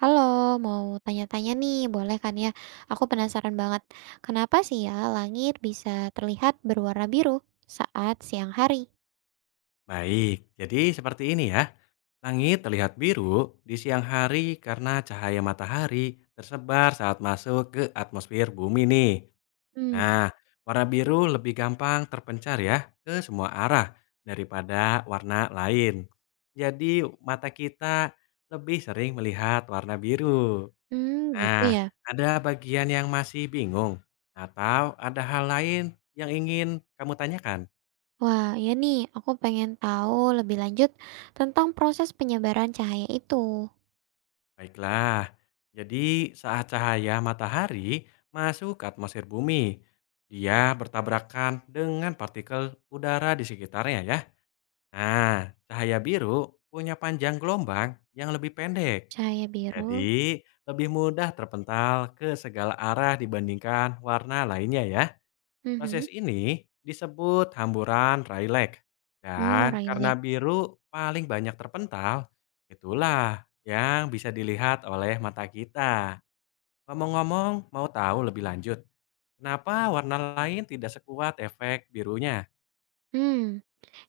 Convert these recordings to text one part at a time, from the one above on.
Halo, mau tanya-tanya nih, boleh kan ya? Aku penasaran banget, kenapa sih ya langit bisa terlihat berwarna biru saat siang hari? Baik, jadi seperti ini ya. Langit terlihat biru di siang hari karena cahaya matahari tersebar saat masuk ke atmosfer bumi nih. Hmm, Nah, warna biru lebih gampang terpencar ya ke semua arah daripada warna lain. Jadi mata kita lebih sering melihat warna biru. Hmm, gitu Nah, ya. ada bagian yang masih bingung atau ada hal lain yang ingin kamu tanyakan? Wah, ya nih, aku pengen tahu lebih lanjut tentang proses penyebaran cahaya itu. Baiklah, jadi saat cahaya matahari masuk ke atmosfer bumi, dia bertabrakan dengan partikel udara di sekitarnya ya. Nah, cahaya biru punya panjang gelombang yang lebih pendek. Cahaya biru. Jadi, lebih mudah terpental ke segala arah dibandingkan warna lainnya ya. Mhm. Proses ini disebut hamburan Rayleigh. Oh, Dan karena really. biru paling banyak terpental, itulah yang bisa dilihat oleh mata kita. Ngomong-ngomong, mau tahu lebih lanjut, kenapa warna lain tidak sekuat efek birunya? Hmm,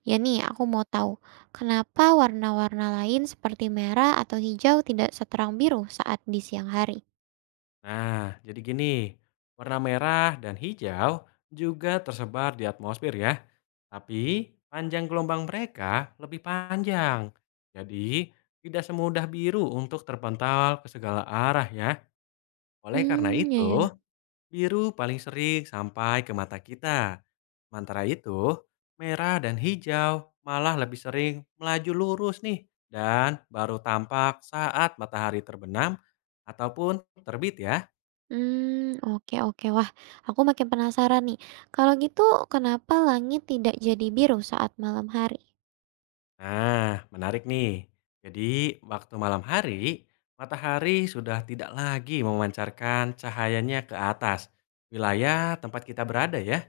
ya nih, aku mau tahu kenapa warna-warna lain seperti merah atau hijau tidak seterang biru saat di siang hari? Nah, jadi gini, warna merah dan hijau juga tersebar di atmosfer ya. Tapi panjang gelombang mereka lebih panjang. Jadi tidak semudah biru untuk terpental ke segala arah ya. Oleh karena Hmm, ya ya. itu, biru paling sering sampai ke mata kita. Sementara itu, merah dan hijau malah lebih sering melaju lurus nih dan baru tampak saat matahari terbenam ataupun terbit ya. Hmm oke oke. Wah, aku makin penasaran nih. Kalau gitu kenapa langit tidak jadi biru saat malam hari? Nah, menarik nih. Jadi, waktu malam hari, matahari sudah tidak lagi memancarkan cahayanya ke atas wilayah tempat kita berada ya.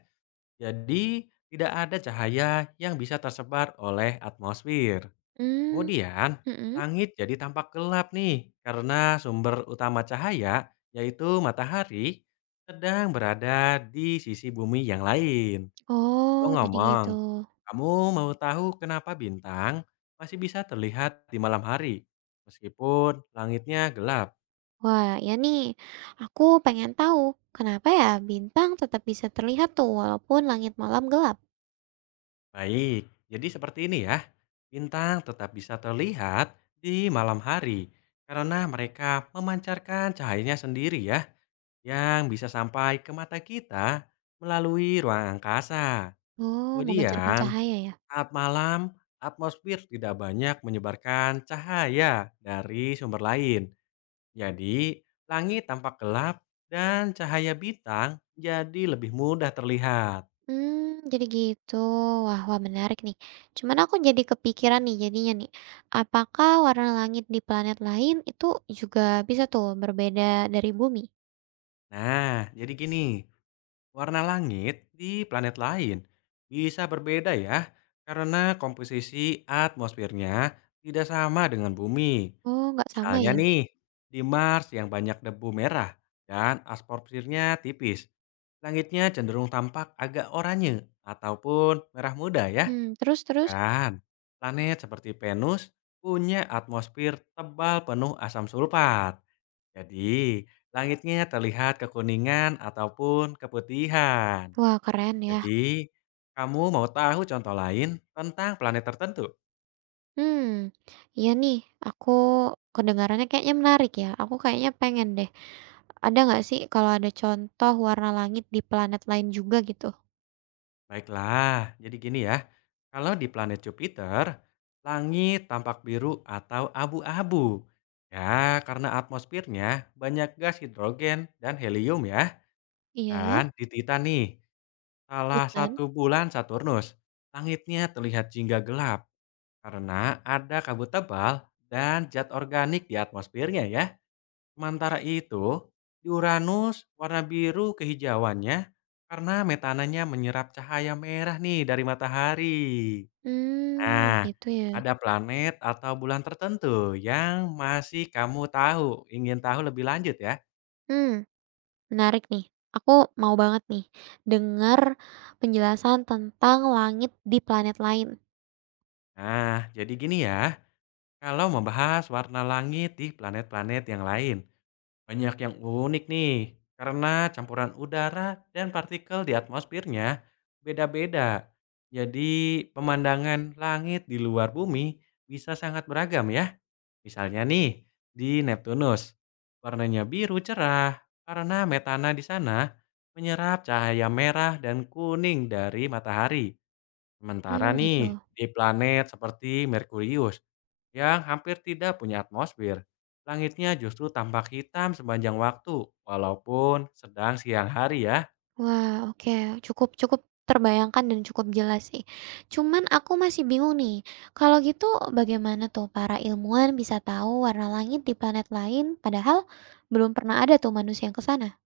Jadi, tidak ada cahaya yang bisa tersebar oleh atmosfer. Mmm, Kemudian, mhm. langit jadi tampak gelap nih karena sumber utama cahaya yaitu matahari sedang berada di sisi bumi yang lain. Oh, Oh, jadi ngomong, gitu. "Kamu mau tahu kenapa bintang masih bisa terlihat di malam hari meskipun langitnya gelap?" Wah, ya nih, aku pengen tahu kenapa ya bintang tetap bisa terlihat tuh walaupun langit malam gelap? Baik, jadi seperti ini ya. Bintang tetap bisa terlihat di malam hari karena mereka memancarkan cahayanya sendiri ya yang bisa sampai ke mata kita melalui ruang angkasa. Oh, memancarkan Kemudian, cahaya ya? saat malam, atmosfer tidak banyak menyebarkan cahaya dari sumber lain. Jadi, langit tampak gelap dan cahaya bintang jadi lebih mudah terlihat. Hmm, jadi gitu. Wah wah menarik nih. Cuman aku jadi kepikiran nih jadinya nih, apakah warna langit di planet lain itu juga bisa tuh berbeda dari bumi? Nah, jadi gini, warna langit di planet lain bisa berbeda ya, karena komposisi atmosfernya tidak sama dengan bumi. Oh nggak sama Misalnya ya? nih, di Mars yang banyak debu merah dan atmosfernya tipis. Langitnya cenderung tampak agak oranye ataupun merah muda ya. Mmm, terus terus? Kan Planet seperti Venus punya atmosfer tebal penuh asam sulfat. Jadi, langitnya terlihat kekuningan ataupun keputihan. Wah keren ya. Jadi, kamu mau tahu contoh lain tentang planet tertentu? Hmm, iya nih, aku kedengarannya kayaknya menarik ya, aku kayaknya pengen deh. Ada nggak sih kalau ada contoh warna langit di planet lain juga gitu? Baiklah, jadi gini ya. Kalau di planet Jupiter, langit tampak biru atau abu-abu. Ya, karena atmosfernya banyak gas hidrogen dan helium ya. Iya? Dan di Titan nih, salah Titan? satu bulan Saturnus, langitnya terlihat jingga gelap karena ada kabut tebal dan zat organik di atmosfernya ya. Sementara itu, di Uranus warna biru kehijauannya karena metananya menyerap cahaya merah nih dari matahari. Hmm, Nah, gitu ya. ada planet atau bulan tertentu yang masih kamu tahu, ingin tahu lebih lanjut ya. Hmm, menarik nih. Aku mau banget nih dengar penjelasan tentang langit di planet lain. Nah, jadi gini ya, kalau membahas warna langit di planet-planet yang lain. Banyak yang unik nih, karena campuran udara dan partikel di atmosfernya beda-beda. Jadi pemandangan langit di luar bumi bisa sangat beragam ya. Misalnya nih, di Neptunus, warnanya biru cerah karena metana di sana menyerap cahaya merah dan kuning dari matahari. Sementara Hmm, nih, gitu. di planet seperti Merkurius yang hampir tidak punya atmosfer, langitnya justru tampak hitam sepanjang waktu walaupun sedang siang hari ya. Wah, oke. Cukup cukup terbayangkan dan cukup jelas sih. Cuman aku masih bingung nih. Kalau gitu bagaimana tuh para ilmuwan bisa tahu warna langit di planet lain padahal belum pernah ada tuh manusia yang ke sana?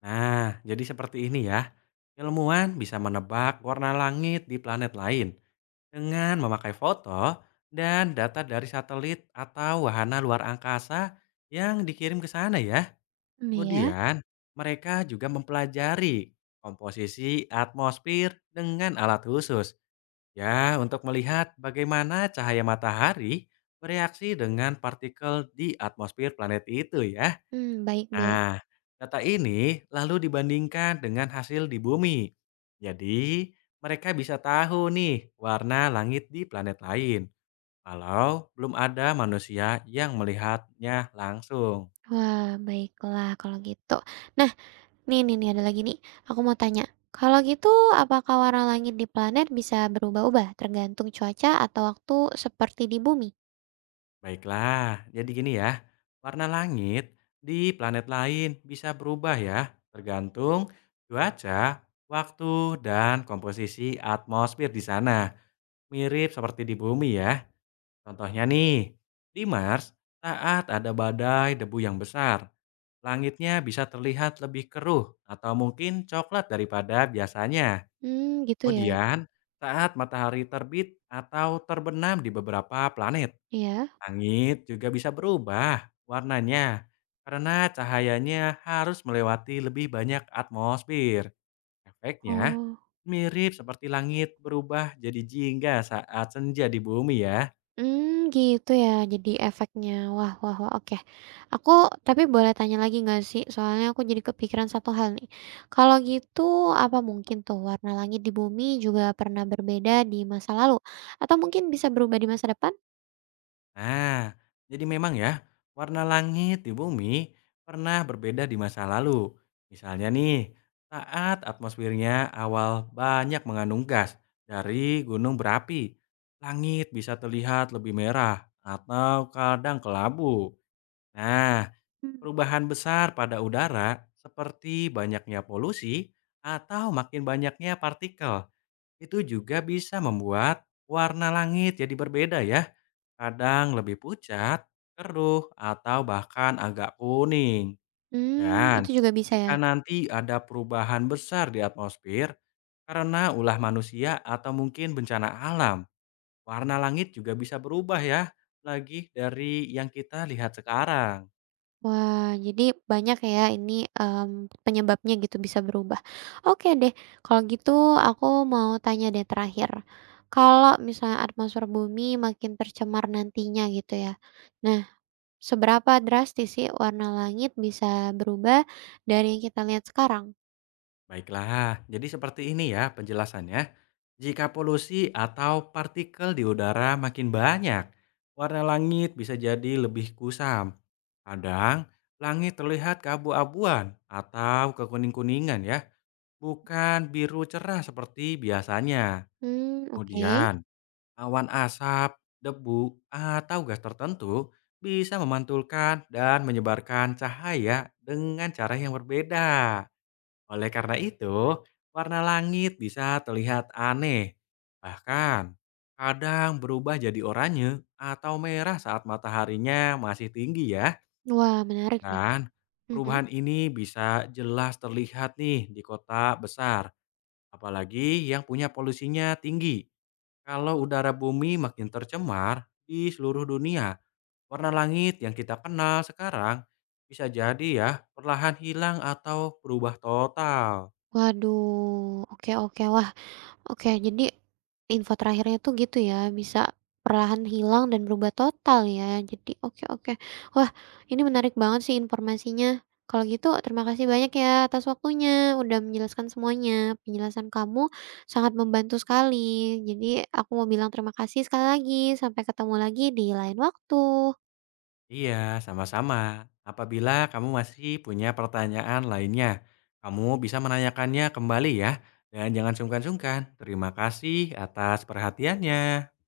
Nah, jadi seperti ini ya. Ilmuwan bisa menebak warna langit di planet lain dengan memakai foto dan data dari satelit atau wahana luar angkasa yang dikirim ke sana ya. Hmm, ya. Kemudian, mereka juga mempelajari komposisi atmosfer dengan alat khusus, ya, untuk melihat bagaimana cahaya matahari bereaksi dengan partikel di atmosfer planet itu, ya. Hmm, baik-baik. Nah, data ini lalu dibandingkan dengan hasil di bumi. Jadi, mereka bisa tahu nih warna langit di planet lain, walau belum ada manusia yang melihatnya langsung. Wah, baiklah kalau gitu. Nah, nih nih nih, ada lagi nih. Aku mau tanya, kalau gitu apakah warna langit di planet bisa berubah-ubah tergantung cuaca atau waktu seperti di bumi? Baiklah, jadi gini ya, warna langit di planet lain bisa berubah ya, tergantung cuaca, waktu, dan komposisi atmosfer di sana. Mirip seperti di bumi ya. Contohnya nih, di Mars, saat ada badai debu yang besar, langitnya bisa terlihat lebih keruh atau mungkin coklat daripada biasanya. Hmm, gitu ya. Kemudian, saat matahari terbit atau terbenam di beberapa planet, Iya. langit juga bisa berubah warnanya karena cahayanya harus melewati lebih banyak atmosfer. Efeknya Oh. mirip seperti langit berubah jadi jingga saat senja di bumi ya. Hmm, gitu ya. Jadi efeknya. Wah, wah, wah. Oke. Aku tapi boleh tanya lagi nggak sih? Soalnya aku jadi kepikiran satu hal nih. Kalau gitu, apa mungkin tuh warna langit di bumi juga pernah berbeda di masa lalu? Atau mungkin bisa berubah di masa depan? Nah, jadi memang ya, warna langit di bumi pernah berbeda di masa lalu. Misalnya nih, saat atmosfernya awal banyak mengandung gas dari gunung berapi, langit bisa terlihat lebih merah atau kadang kelabu. Nah, Hmm. perubahan besar pada udara seperti banyaknya polusi atau makin banyaknya partikel itu juga bisa membuat warna langit jadi berbeda ya. Kadang lebih pucat, keruh, atau bahkan agak kuning. Hmm, itu Dan juga bisa ya. jika nanti ada perubahan besar di atmosfer karena ulah manusia atau mungkin bencana alam, warna langit juga bisa berubah ya, lagi dari yang kita lihat sekarang. Wah, jadi banyak ya ini, penyebabnya gitu bisa berubah. Oke deh, kalau gitu aku mau tanya deh terakhir. Kalau misalnya atmosfer bumi makin tercemar nantinya gitu ya. Nah, seberapa drastis sih warna langit bisa berubah dari yang kita lihat sekarang? Baiklah, jadi seperti ini ya penjelasannya. Jika polusi atau partikel di udara makin banyak, warna langit bisa jadi lebih kusam. Kadang, langit terlihat keabu-abuan atau kekuning-kuningan ya, bukan biru cerah seperti biasanya. Hmm, oke. Kemudian, awan asap, debu, atau gas tertentu bisa memantulkan dan menyebarkan cahaya dengan cara yang berbeda. Oleh karena itu, warna langit bisa terlihat aneh. Bahkan, kadang berubah jadi oranye atau merah saat mataharinya masih tinggi ya. Wah menarik nih. Dan Mhm. perubahan ini bisa jelas terlihat nih di kota besar. Apalagi yang punya polusinya tinggi. Kalau udara bumi makin tercemar di seluruh dunia, warna langit yang kita kenal sekarang bisa jadi ya perlahan hilang atau berubah total. Waduh, oke oke. Wah. Oke, jadi info terakhirnya tuh gitu ya, bisa perlahan hilang dan berubah total ya. Jadi oke oke. Wah, ini menarik banget sih informasinya. Kalau gitu terima kasih banyak ya atas waktunya, udah menjelaskan semuanya. Penjelasan kamu sangat membantu sekali. Jadi aku mau bilang terima kasih sekali lagi. Sampai ketemu lagi di lain waktu. Iya, sama-sama. Apabila kamu masih punya pertanyaan lainnya, kamu bisa menanyakannya kembali ya. Dan jangan sungkan-sungkan. Terima kasih atas perhatiannya.